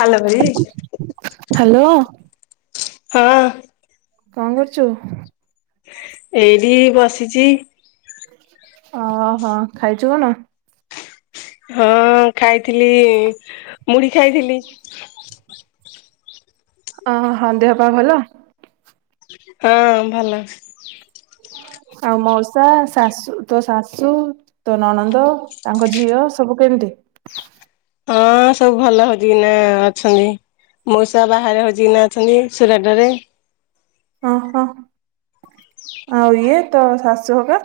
Hello ଭାଇ। Hello ହଁ କଣ କରଚୁ? ଏଇଠି ବସିଚି। ଅହ, ଖାଇଚୁ କଣ? ହଁ ଖାଇଥିଲି। ମୁଢି ଖାଇଥିଲି। ଅହ ଦେହ ପା ଭଲ? ହଁ ଭଲ। ଆଉ ମୋଉସା, ଶାଶୁ, ତୋ ଶାଶୁ ତୋ ନଣନ୍ଦ, ତାଙ୍କ ଝିଅ, ସବୁ କେମତି? ହଁ ସବୁ ଭଲ ହଜିକି ନା ଅଛନ୍ତି। ମୋଉଷା ବାହାରେ ହଜିିକିନା ଅଛନ୍ତି ସୁରାଟରେ। ଅହ, ଆଉ ଇଏ ତୋ ଶାଶୁ ହଗା?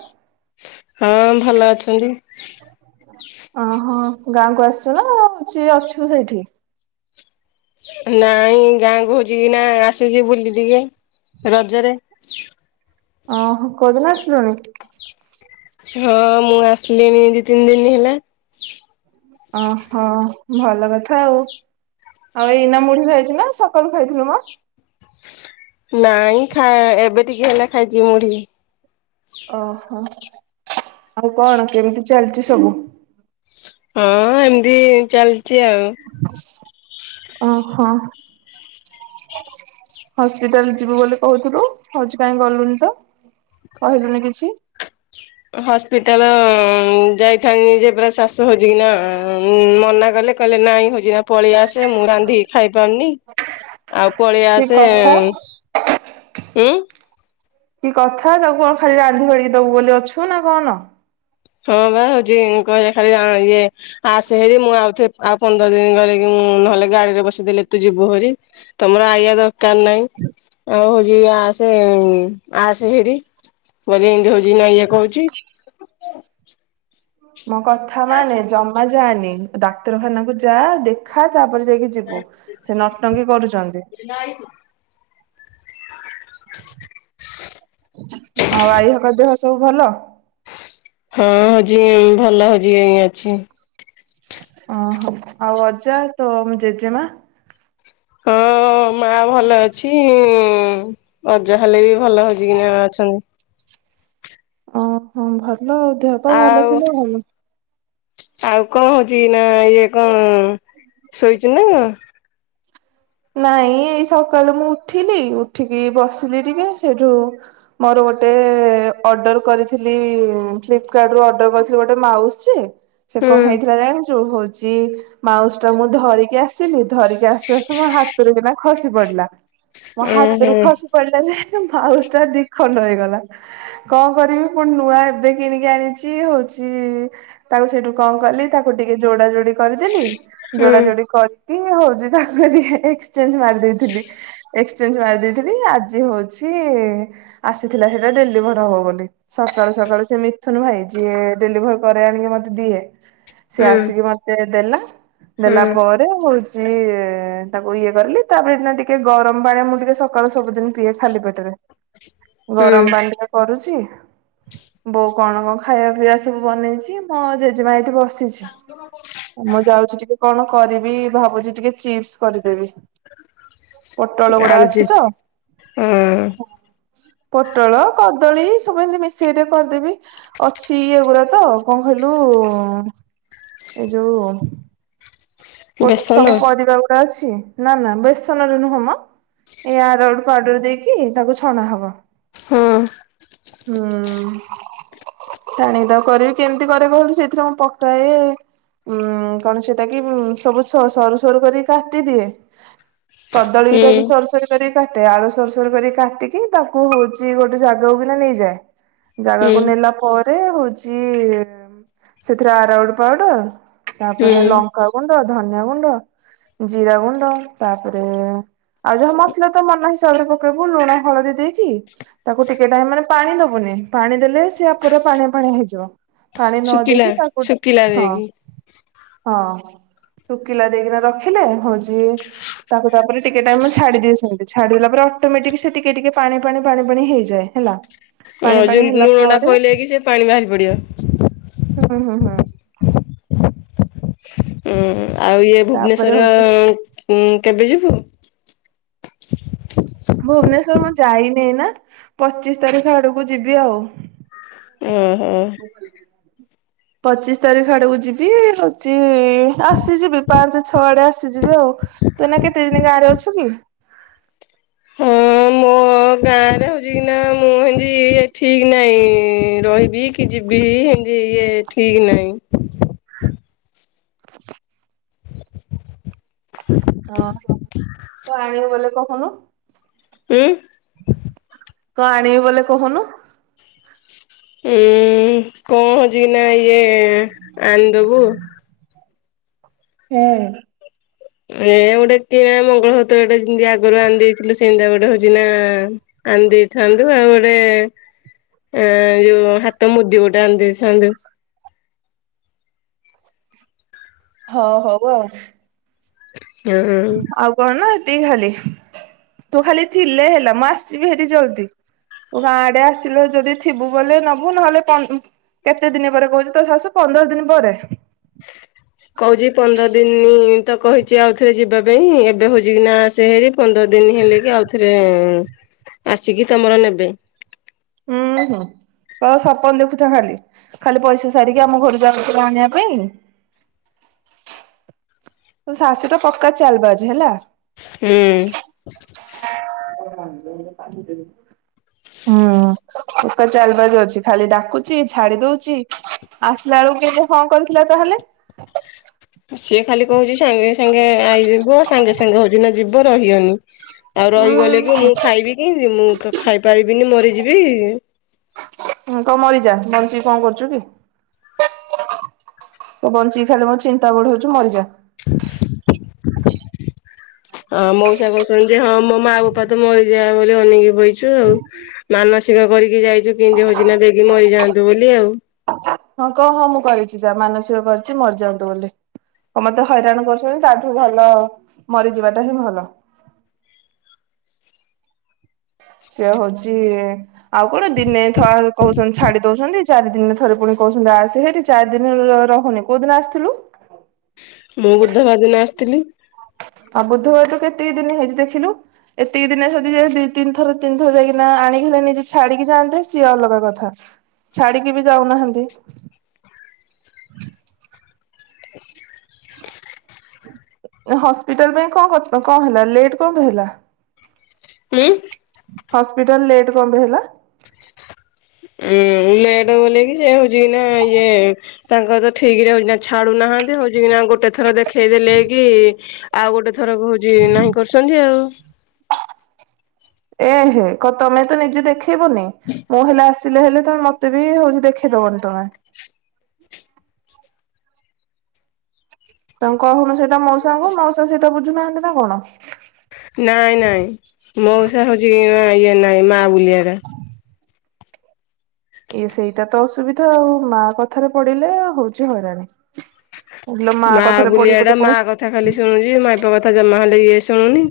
ହଁ ଭଲ ଅଛନ୍ତି। ଅହ ଗାଁକୁ ଆସଚୁ ନା, କଅଁ ସିଏ ଅଛୁ ସେଇଠି? ନାଇଁ ଗାଁ କୁ ହୋଉଚି କିନା ଆସିଚି ବୁଲି ଟିକେ ରଜରେ। ଅହ କୋଉଦିନ ଆସିଲୁଣି? ହଁ ମୁଁ ଆସିଲିଣି ଦି ତିନ ଦିନ ହେଲା। ଅହ ଭଲ କଥା ଆଉ। ଆଉ ଏଇନା ମୁଢି ଖାଇଚୁ ନା ସକାଳୁ ଖାଇଥିଲୁ ମ? ନାଇଁ ଖା ଏବେ ଟିକେ ହେଲା ଖାଇଚି ମୁଢି। ଅହ ଆଉ କଣ କେମିତି ଚାଲିଚି ସବୁ? ହଁ ଏମଦି ଚାଲଚି ଆଉ। ଅହ। ହସ୍ପିଟାଲ ଯିବୁ ବୋଲି କହୁଥିଲୁ ହଚ କଇଁ ଗଲୁନି ତ? କହିଲୁନି କିଛି। ହସ୍ପିଟାଲ ଅମ ଯାଇଥାନ୍ତି ଯେ ପୁରା ଶାଶ ସୋହଜିକିନାଆଁ ଉଁ ମନା କଲେ କଇଲେ ନାଇଁ ହଜିନା ପଳି ଆସେ ମୁଁ ରାନ୍ଧିକି ଖାଇପାରୁନି। ଆଉ ପଳି କି ଆସେ। କଥା ଉଁ କି କଥା ତାଙ୍କୁ କଣ ଖାଲି ରାନ୍ଧି ବଢ଼ିକି ଦବୁ ବୋଲି ଅଛୁ ନା କଣ? ହଁ ବା ହୋଉଚି କଇଲେ ଖାଲି ଆ ଇଏ ଆସେ ହେରି ମୁଁ ଆଉଥଏ ଆଉ ପନ୍ଦର ଦିନ ଗରେ ମୁଁ ନହେଲେ ଗାଡିରେ ବସେଇଦେଲେ ତୁ ଯିବୁ ହରି। ତମର ଆଇଆ ଦରକାର ନାଇଁ, ଆଉ ହୋଉଚି ଆସେ ଆସେ ହେରି। ପରି ଇମିତି ହୋଉଚି ନା ଇଏ କୋଉଚି। ମୋ କଥା ମାନେ ଜମା ଯାଆନି। ଡାକ୍ତରଖାନାକୁ ଯା ଦେଖା ତାପରେ ଯାଇକି ଜ ଯିବୁ। ସେ ନଟଙ୍କି କରୁଚନ୍ତି। ଆଉ ଆଈ ହକା ଦେହ ସବୁ ଭଲ? ହଁ [unintelligible] ଭଲ [unintelligible] ଅଛି। ଅଁ ହଉ ଆଉ ଅଜା, ତୋ ଜେଜେମା? ହଁ ମା ଭଲ ଅଛି ଉଁ। ଅଜା ହେଲେ ବି ଭଲ ହଜିକି ନା ଅଛନ୍ ଅହ ଭଲ ଦେହପା ଭଲ ଆଉ ଥିଲେ ଭଲ। ଆଉ କଣ ହୋଉଚି କି ନା ଇଏ କଣ ଶୋଇଚୁ ନା କଣ? ନାଇଁ ଏଇ ସକାଳୁ ମୁଁ ଉଠିଲି ଉଠିକି ବସିଲି ଟିକେ ସେଇଠୁ ମୋର ଗୋଟେ ଅର୍ଡର କରିଥିଲି ଫ୍ଲିପକାର୍ଟ ରୁ ଅର୍ଡର କରିଥିଲି ଗୋଟେ ମାଉସ ଯେ ସେ କଁ ହୁଁ ହେଇଥିଲା ଜାଣିଚୁ ହୋଚି ମାଉସ ଟା ମୁଁ ଧରିକି ଆସିଲି ଧରିକି ଆସୁଆସୁ ମୋ ହାତରୁ କିନା ଖସି ପଡିଲା ମୋ ହାତରୁ ଉହୁଁ ଖସି ପଡିଲା ଯେ ମାଉସ ଟା ଦିଖଣ୍ଡ ହେଇଗଲା। କଣ କରିବି ପୁଣି ନୂଆ ଏବେ କିଣିକି ଆଣିଛି ହଉଛି ତାକୁ ସେଇଠୁ କଣ କଲି ତାକୁ ଟିକେ ଯୋଡା ଯୋଡି କରିଦେଲି ହୁଁ ଯୋଡା ଯୋଡି କରିକି ହଉଚି ତା କରି ଏକ୍ସଚେଞ୍ଜ ମାରି ଦେଇଥିଲି। ଏକ୍ସଚେଞ୍ଜ ମାରି ଦେଇଥିଲି ଆଜି ହଉଛି ଆସିଥିଲା ସେଇଟା ଡେଲିଭର ହବ ବୋଲି। ସକାଳୁ ସକାଳୁ ସେ ମିଥୁନ ଭାଇ ଯିଏ ଡେଲିଭର କରେ ଆଣିକି ମତେ ଦିଏ ସେ ହୁଁ ଆସିକି ମତେ ଦେଲା। ହୁଁ ଦେଲା ପରେ ହଉଚି ଏଁ ତାକୁ ଇଏ କରିଲି ତାପରେନା ଟିକେ ଗରମ ପାଣି ମୁଁ ଟିକେ ସକାଳୁ ସବୁଦିନ ପିଏ ଖାଲି ପେଟରେ। ଗରମ୍ ହୁଁ ପାଣି ଟିକ କରୁଛି। ବୋଉ କଣ କଣ ଖାଇବା ପିଇବା ସବୁ ବନେଇଛି। ମୋ ଜେଜେମା ଏଇଠି ବସ୍‌ ସିଛି। ମୁଁ ଯାଉଛି ଟିକେ କଣ କରିବି? ଭାବୁଚି ଟିକେ ଚିପ୍ସ କରିଦେବି। ପୋଟଳ ଗୁଡା ଆଳୁ ଅଛି ଚିପ୍ସ। ତ ହଁ। ପୋଟଳ କଦଳୀ ସବୁ ଏମିତି ମିଶେଇଟେ କରିଦେବି। ଅଛି ଇଏଗୁଡା ତ କଣ କହିଲୁ ଏ ଯୋଉ ପୋଟ୍ ବେସନ ସବୁ ପରିବା ଗୁଡା ଅଛି। ନା ନା ବେସନରେ ନୁହଁ ମ। ଏ ଆରାରୁଟ୍ ପାଉଡର୍ ଦେଇକି ତାକୁ ଛଣା ହବ। ହଁ ହୁଁ। ଛାଣିଦ କରେଇ କେମିତି କରେ କହିଲୁ ସେଇଥିରେ ମୁଁ ପକାଏ ଉଁ କଣ ସେଇଟା କି? ଉଁ ସବୁ ସ ସରୁ ସରୁ କରିକି କାଟିଦିଏ ହୁଁ କଦଳୀଟା ବି ସରୁ ସରୁ କରି କାଟେ ଆଳୁ ସରୁସରୁ କରି କାଟିକି ତାକୁ ହଉଚି ଗୋଟେ ଜାଗାକୁ କିନା ନେଇଯାଏ। ହୁଁ ଜାଗାକୁ ନେଲା ପରେ ହଉଚି ଉଁ ସେଥିରେ ଆରାରୁଟ ପାଉଡର୍‌ ତାପରେ ହୁଁ ଲଙ୍କାଗୁଣ୍ଡ, ଧନିଆ ଗୁଣ୍ଡ, ଜିରା ଗୁଣ୍ଡ ତାପରେ ଆଉ ଯାହା ମସଲା ତ ମନ ହିସାବରେ ପକେଇବୁ ଲୁଣ ହଳଦୀ ଦେଇକି ତାକୁ ଟିକେ ଟାଇମ ମାନେ ପାଣି ଦବୁନି ପାଣି ଦେଲେ ସିଏ ପୁରା ପାଣିଆ ପାଣିଆ ହେଇଯିବ। ପାଣି ନ ଶୁଖିଲା ଦେଇକି ତାକୁ ଶୁଖିଲା ଟିକେ ହଁ ଦେଇକି ହଁ। ଶୁଖିଲା ଦେଇକିନା ରଖିଲେ ହଉଚି ତାକୁ ତାପରେ ଟିକେ ଟାଇମ ଛାଡିଦିଏ ସେମିତି। ଛାଡିଦେଲା ପରେ ଅଟୋମେଟିକ ସେ ଟିକେ ଟିକେ ପାଣି ପାଣି ପାଣି ପାଣି ହେଇଯାଏ। ହେଲା। ପାଣି ପାଣି ଓଜନ ଦି ହେଲା ଓଣ୍ଡା ପରେ ପଇଲେ କି ସେ ପାଣି ବାହାରି ପଡିବ। ହୁଁ ହୁଁ ହୁଁ। ହୁଁ। ଆଉ ଇଏ ତାପରେ ଭୁବ‌ନେଶ୍ଵର ହଉଛି ଉଁ କେବେ ଯିବୁ? ଭୁବନେଶ୍ଵର ମୁଁ ଯାଇନି ଏଇନା ପଚିଶ ତାରିଖ ଆଡକୁ ଯିବି ଆଉ। ଉଁ ହୁଁ। ପଚିଶ ତାରିଖ ହେଆଡକୁ ଯିବି ହଉଚି ଆସିଯିବି ପାଞ୍ଚ ଛ ଆଡେ ଆସିଯିବି ଆଉ। ତୁ ଏଇନା କେତେ ଦିନ ଗାଁରେ ଅଛୁ କି? ହଁ ଗାଁ ରେ ହଉଛି କି ନା ମୁଁ ହେନ୍ତି ଏ ଠିକ୍ ନାହିଁ ରହିବି କି ଯିବି ହେନ୍ତି ଇଏ ଠିକ୍ ନାହିଁ। ହଁ କଣ ଆଣିବି ବୋଲେ କହୁନୁ? ଉଁ? କଁ ଆଣିବି ବୋଲେ କହୁନୁ? ଏ କଁ ହଉଚି କିନା ଇଏ ଆଣିଦବୁ। ହୁଁ। ଏ ଗୋଟେ କିଣା ମଙ୍ଗଳସୂତ୍ର ଟେ ଯିମିତି ଆଗରୁ ଆଣିଦେଇଥିଲୁ ସେମିତିଆ ଗୋଟେ ହଉଛି ନା ଆଣିଦେଇଥାନ୍ତୁ ଆଉ ଗୋଟେ ଆଁ ଯୋଉ ହାତ ମୁଦି ଗୋଟେ ଆନ୍‌ଦେଇଥାନ୍ତୁ। ହ ହଉ ଆଉ। ହୁଁ ହୁଁ ଉଁ। ଆଉ କଣ ନା ଏତିକି ଖାଲି ତୁ ଖାଲି ଥିଲେ ହେଲା ମୁଁ ଆସିବି ହାରି ଜଲଦି। ଗାଁ ଆଡେ ଆସିଲେ ଯଦି ଥିବୁ ବୋଲି ନବୁ ନହେଲେ କା କେତେ ଦିନ ପରେ କହୁଛି ତୋ ଶାଶୁ ପନ୍ଦର ଦିନ ପରେ, କହୁଛି ପନ୍ଦର ଦିନ ତ କହିଛି ଆଉଥରେ ଯିବା ପାଇଁ ଏବେ ହଉଛି କି ନା ସେ ହେରି ପନ୍ଦର ଦିନ ହେଲେ କି ଆଉଥରେ ଆସିକି ତମର ନେବେ। ହୁଁ ଉ ହ ସପନ ଦେଖୁଥା ଖାଲି ଖାଲି ପଇସା ସାରିକି ଆମ ଘରୁ ଯାଉଥିଲା ଆଣିବା ପାଇଁ ତୋ ଶାଶୁ ଟା ପକ୍କା ଚାଲ ବାଜି ହେଲା। ହୁଁ। ଭନ୍ଦ କ ହୁଁ ପକା ଚାଲବାଜ ଅଛି ଖାଲି ଡାକୁଚି ଛାଡି ଦଉଛି, ଆସିଲା ବେଳକୁ କି ହଁ କରିଥିଲା ତାହେଲେ, ସିଏ ଖାଲି କହୁଛି ସାଙ୍ଗେ ସାଙ୍ଗେ ଆଇଯିବ ସାଙ୍ଗେ ସାଙ୍ଗେ ହଉଛି ନା ଯିବ ରହିବନି। ଆଉ ରହିଗଲେ କି ମୁଁ ଉଁ ଖାଇବି କି ମୁଁ ତ ଖାଇପାରିବିନି ମରିଯିବି କହ ମରିଯା ବଞ୍ଚିକି କଣ କରୁଛୁ କି? ମୁଁ ବଞ୍ଚିକି ଖାଲି ମୋ ଚିନ୍ତା ବଢଉଛୁ ମରିଯା। [inaudible] ହଁ ମଉସା କହୁଛନ୍ତି ହଁ ମୋ ମା ବୋପା ତ ମରିଯାଏ ବୋଲି ଅନେଇକି ବଇଛୁ ଆଉ, ମାନସିକ କରିକି ଯାଇଛୁ କେମିତି ହଉଛି ନା ବେଗି ମରିଯାଆନ୍ତୁ ବୋଲି ଆଉ, ହଁ କଣ ହଁ ମୁଁ କରିଛି ଯା ମାନସିକ କରିଛି ମରିଯାଆନ୍ତୁ ବୋଲି, ତ ମତେ ହଇରାଣ କରୁଛନ୍ତି ତାଠୁ ଭଲ ମରିଯିବାଟା ହିଁ ଭଲ। ସେ ହଉଛି ଆଉ କଣ ଦିନେ ଥ କହୁଚ ଛାଡି ଦଉଛନ୍ତି ଚାରି ଦିନ ଥରେ ପୁଣି କହୁଛନ୍ତି ଆସେ ହେରି ଚାରି ଦିନ ରହୁନି କୋଉ ଦିନ ଆସିଥିଲୁ? ମୁଁ ବୁଧବାର ଦିନ ଆସିଥିଲି। ଆଉ ବୁଧବାର ତୁ କେତିକି ଦିନ ହେଇଛି ଦେଖିଲୁ, ଏତିକି ଦିନେ ଯଦି ଯ ଦିଇ ତିନି ଥର ତିନିଥର ଯାଇକିନା ଆଣିକି ହେଲେ ନିଜେ ଛାଡିକି ଯାଆନ୍ତେ ସିଏ ଅଲଗା କଥା। ଛାଡିକି ବି ଯାଉନାହାନ୍ତି। [inaudible] ହସ୍ପିଟାଲ ପାଇଁ କଣ କଣ ହେଲା ଲେଟ୍ କଣ ପାଇଁ ହେଲା? ହୁଁ। ହସ୍ପିଟାଲ ଲେଟ୍ କଣ ପାଇଁ ହେଲା? ଉଁ ଲେଟ ବଲିକିି ସେ ହଉଛି କି ନା ଇଏ ତାଙ୍କ ତ ଠିକ୍ ରେ ହଉଛି ନା ଛାଡୁନାହାନ୍ତି ହଉଛି କିନା ଗୋଟେ ଥର ଦେଖେଇ ଦେଲେ କି ଆଉ ଗୋଟେ ଥର କୁ ହଉଛି ନାହିଁ କରୁଛନ୍ତି ଆଉ, ଏ ହେ କ ତମେ ତ ନିଜେ ଦେଖେଇବନି ମୁଁ ହେଲେ ଆସି ଚିଲେ ହେଲେ ତ ମତେ ବି ହଉଚି ଦେଖେଇଦବନି ତମେ। ତାଙ୍କୁ କହୁନୁ ସେଇଟା ମଉସାଙ୍କୁ ମଉସା ସେଇଟା ବୁଝୁନାହାନ୍ତି ନା କଣ? ନାଇଁ ନାଇଁ ମଉସା ହଉଚି ଇଅ ଇଏ ନାଇଁ ମା ବୁଲିଆଟା। ଇଏ ସେଇଟା ତ ଅସୁବିଧା ଆଉ ମା କଥାରେ ପଡ଼ିଲେ ହୋଉଚି ହଇରାଣ। ଇଲୋ ମା କଥାରେ ପଡ଼ି ବୋଲି ପୁଣି ଥା ଖାଲି ଶୁଣୁଚି ମାଇପ କଥା ଜମା ହେଲେ ଇଏ ଶୁଣୁନି।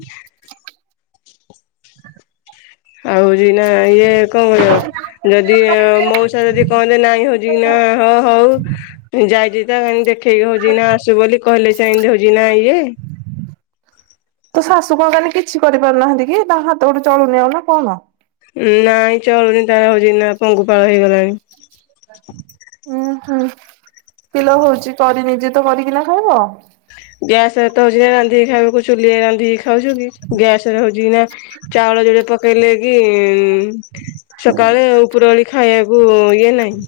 ଆଉ ହୋଉଚି ଏଇନା ଇଏ କଁ କରିଅ? ଯଦି ମଉସା ଯଦି କହନ୍ତେ ନାଇଁ ହଉଚି କି ନାଁ ହଁ ହଉ ଯାଇଚି ତା ଏଁ ଦେଖେଇକି ହୋଉଚି ନା ଆସିବୁ ବୋଲି କହିଲେ ସେ ଏନ୍ତି ହଉଚି ନା ଇଏ। ତୋ ଶାଶୁ କଁ କାନି କିଛି କରି ପାରୁନାହାନ୍ତି କି ତାଙ୍କ ହାତ ଗୋଡ଼ ଚଳୁନେଇ ଆଉ ନା କଣ? ନାଇଁ ଚଳୁନି ତା ହଉଚି କି ନା ପଙ୍ଗୁପାଳ ହେଇଗଲାଣି ଉଁ ହୁଁ ପିଲ ହୋଉଚି କରି ନିଜେ ତ କରିକିନା ଖାଇବ। ଗ୍ୟାସ୍ ରେ ତ ହଉଚି ଯେ ରାନ୍ଧିକି ଖାଇବାକୁ ଚୁଲିରେ ରାନ୍ଧିକି ଖାଉଚୁ କି ଗ୍ୟାସ୍ ରେ ହଉ ଯିନା ଚାଉଳ ଯୋଡ଼େ ପକେଇଲେ କି ଇଁ ସକାଳେ ଉପର ଓଳି ଖାଇବାକୁ ଇଏ ନାଇଁ।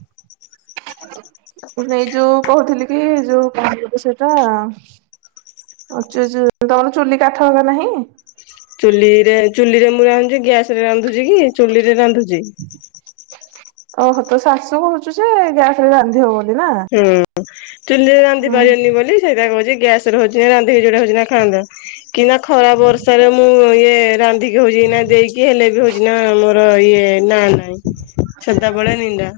ହେଇ ଯୋଉ କହୁଥିଲି କି ଯୋଉ କଁ କୋହୁ ତ ସେଟା ଅଚୁ ଯୋଉ ତମର ଚୁଲି କାଠ ହେକା ନାହିଁ? ଚୁଲିରେ ଚୁଲିରେ ମୁଁ ରାନ୍ଧୁଚି ଗ୍ୟାସ୍ ରେ ରାନ୍ଧୁଚି କି ଚୁଲିରେ ରାନ୍ଧୁଚି। ଓହୋ ତୋ ଶାଶୁ କହୁଚୁ ଯେ ଗ୍ୟାସ୍ ରେ ରାନ୍ଧି ହବ। ହୁଁ ଚୁଲିରେ ରାନ୍ଧି ଉଁ ପାରିବେନି ବୋଲି ସେଇତା କହୁଚି ଗ୍ୟାସ୍ ରେ ହଉଚି ରନ୍ଧିକି ଯୋଉଟା ହଉଚି ନା ଖାଆନ୍ତ। କି ନା ଖରା ବର୍ଷରେ ମୁଁ ଇଏ ରାନ୍ଧି ଇଏ ହୋଉଚି କି ନା ଦେଇକି ହେଲେ ବି ହୋଉଚି ନା ଆମର ଇଏ ନା ନାଇଁ। ସଦାବେଳେ ନିନ୍ଦା।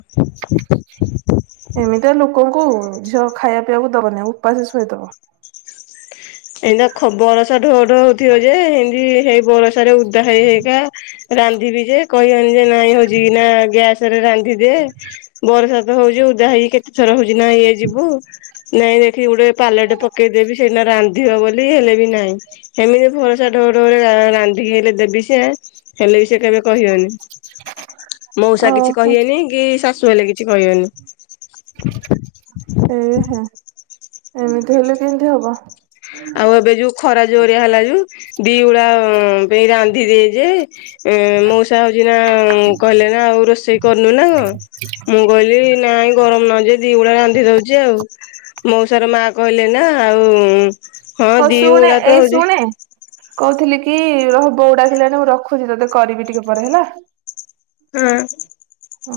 ଏମିତିଆ ଲୋକଙ୍କୁ ଝିଅ ଖାଇବା ପିଇବାକୁ ଦବନି ଉପାସ ଶୁଏଇଦବ। ଏଇନା ଖ ବରଷା ଢୋ ଢୋ ହୋଉଥିବ ଯେ ହେନ୍ତି ହେଇ ବର ସାରେ ଓଦା ହେଇ ହେଇକା ରାନ୍ଧିବି ଯେ କହିବାନି ଯେ ନାଇଁ ହଉଚି ନାଁ ଗ୍ୟାସ୍ ରେ ରାନ୍ଧିଦେ ବରଷା ତ ହୋଉଚି ଓଦା ହେଇକି କେତେ ଥର ହୋଉଚି ନା ଇଏ ଯିବୁ? ନାଇଁ ଦେଖିକି ଗୋଟେ ପାଲଟେ ପକେଇଦେବି ସେଇନ ରାନ୍ଧିବ ବୋଲି ହେଲେ ବି ନାହିଁ। ହେମିତି ଭରସା ଢୋ ଢୋରେ ରା ରାନ୍ଧିକି ହେଲେ ଦେବି ସେ। ହେଲେ ବି ସିଏ କେବେ କହିବେନି। ମଉସା କିଛି ଓହୋ କହିବେନି କି ଶାଶୁ ହେଲେ କିଛି କହିବେନି। ଏହେ ଏମିତି ହେଲେ କେମିତି ହବ? ଆଉ ଏବେ ଯୋଉ ଖରା ଜୋରିଆ ହେଲା ଯୋଉ ଦି ଉଳା ପାଇଁ ରାନ୍ଧିଦିଏ ଯେ ଏ ମଉସା ହଉଚି ନାଁ କହିଲେ ନା ଆଉ ରୋଷେଇ କରିନୁ ନା କଁ? ମୁଁ କହିଲି ନାଇଁ ଗରମ ନାଗୁଚି ଦିଉଳା ରାନ୍ଧି ଦଉଚି ଆଉ। ମଉସାର ମା କହିଲେ ନା ଆଉ ହଁ ଦି ଶୁଣେ ଉଳା ତ ଏଇ ହଉଛି ଶୁଣେ କହୁଥିଲି କି ରହ ବୋଉ ଡାକିଲାଣି ମୁଁ ରଖୁଚି ତତେ କରିବି ଟିକେ ପରେ ହେଲା। ହଁ। ଓ।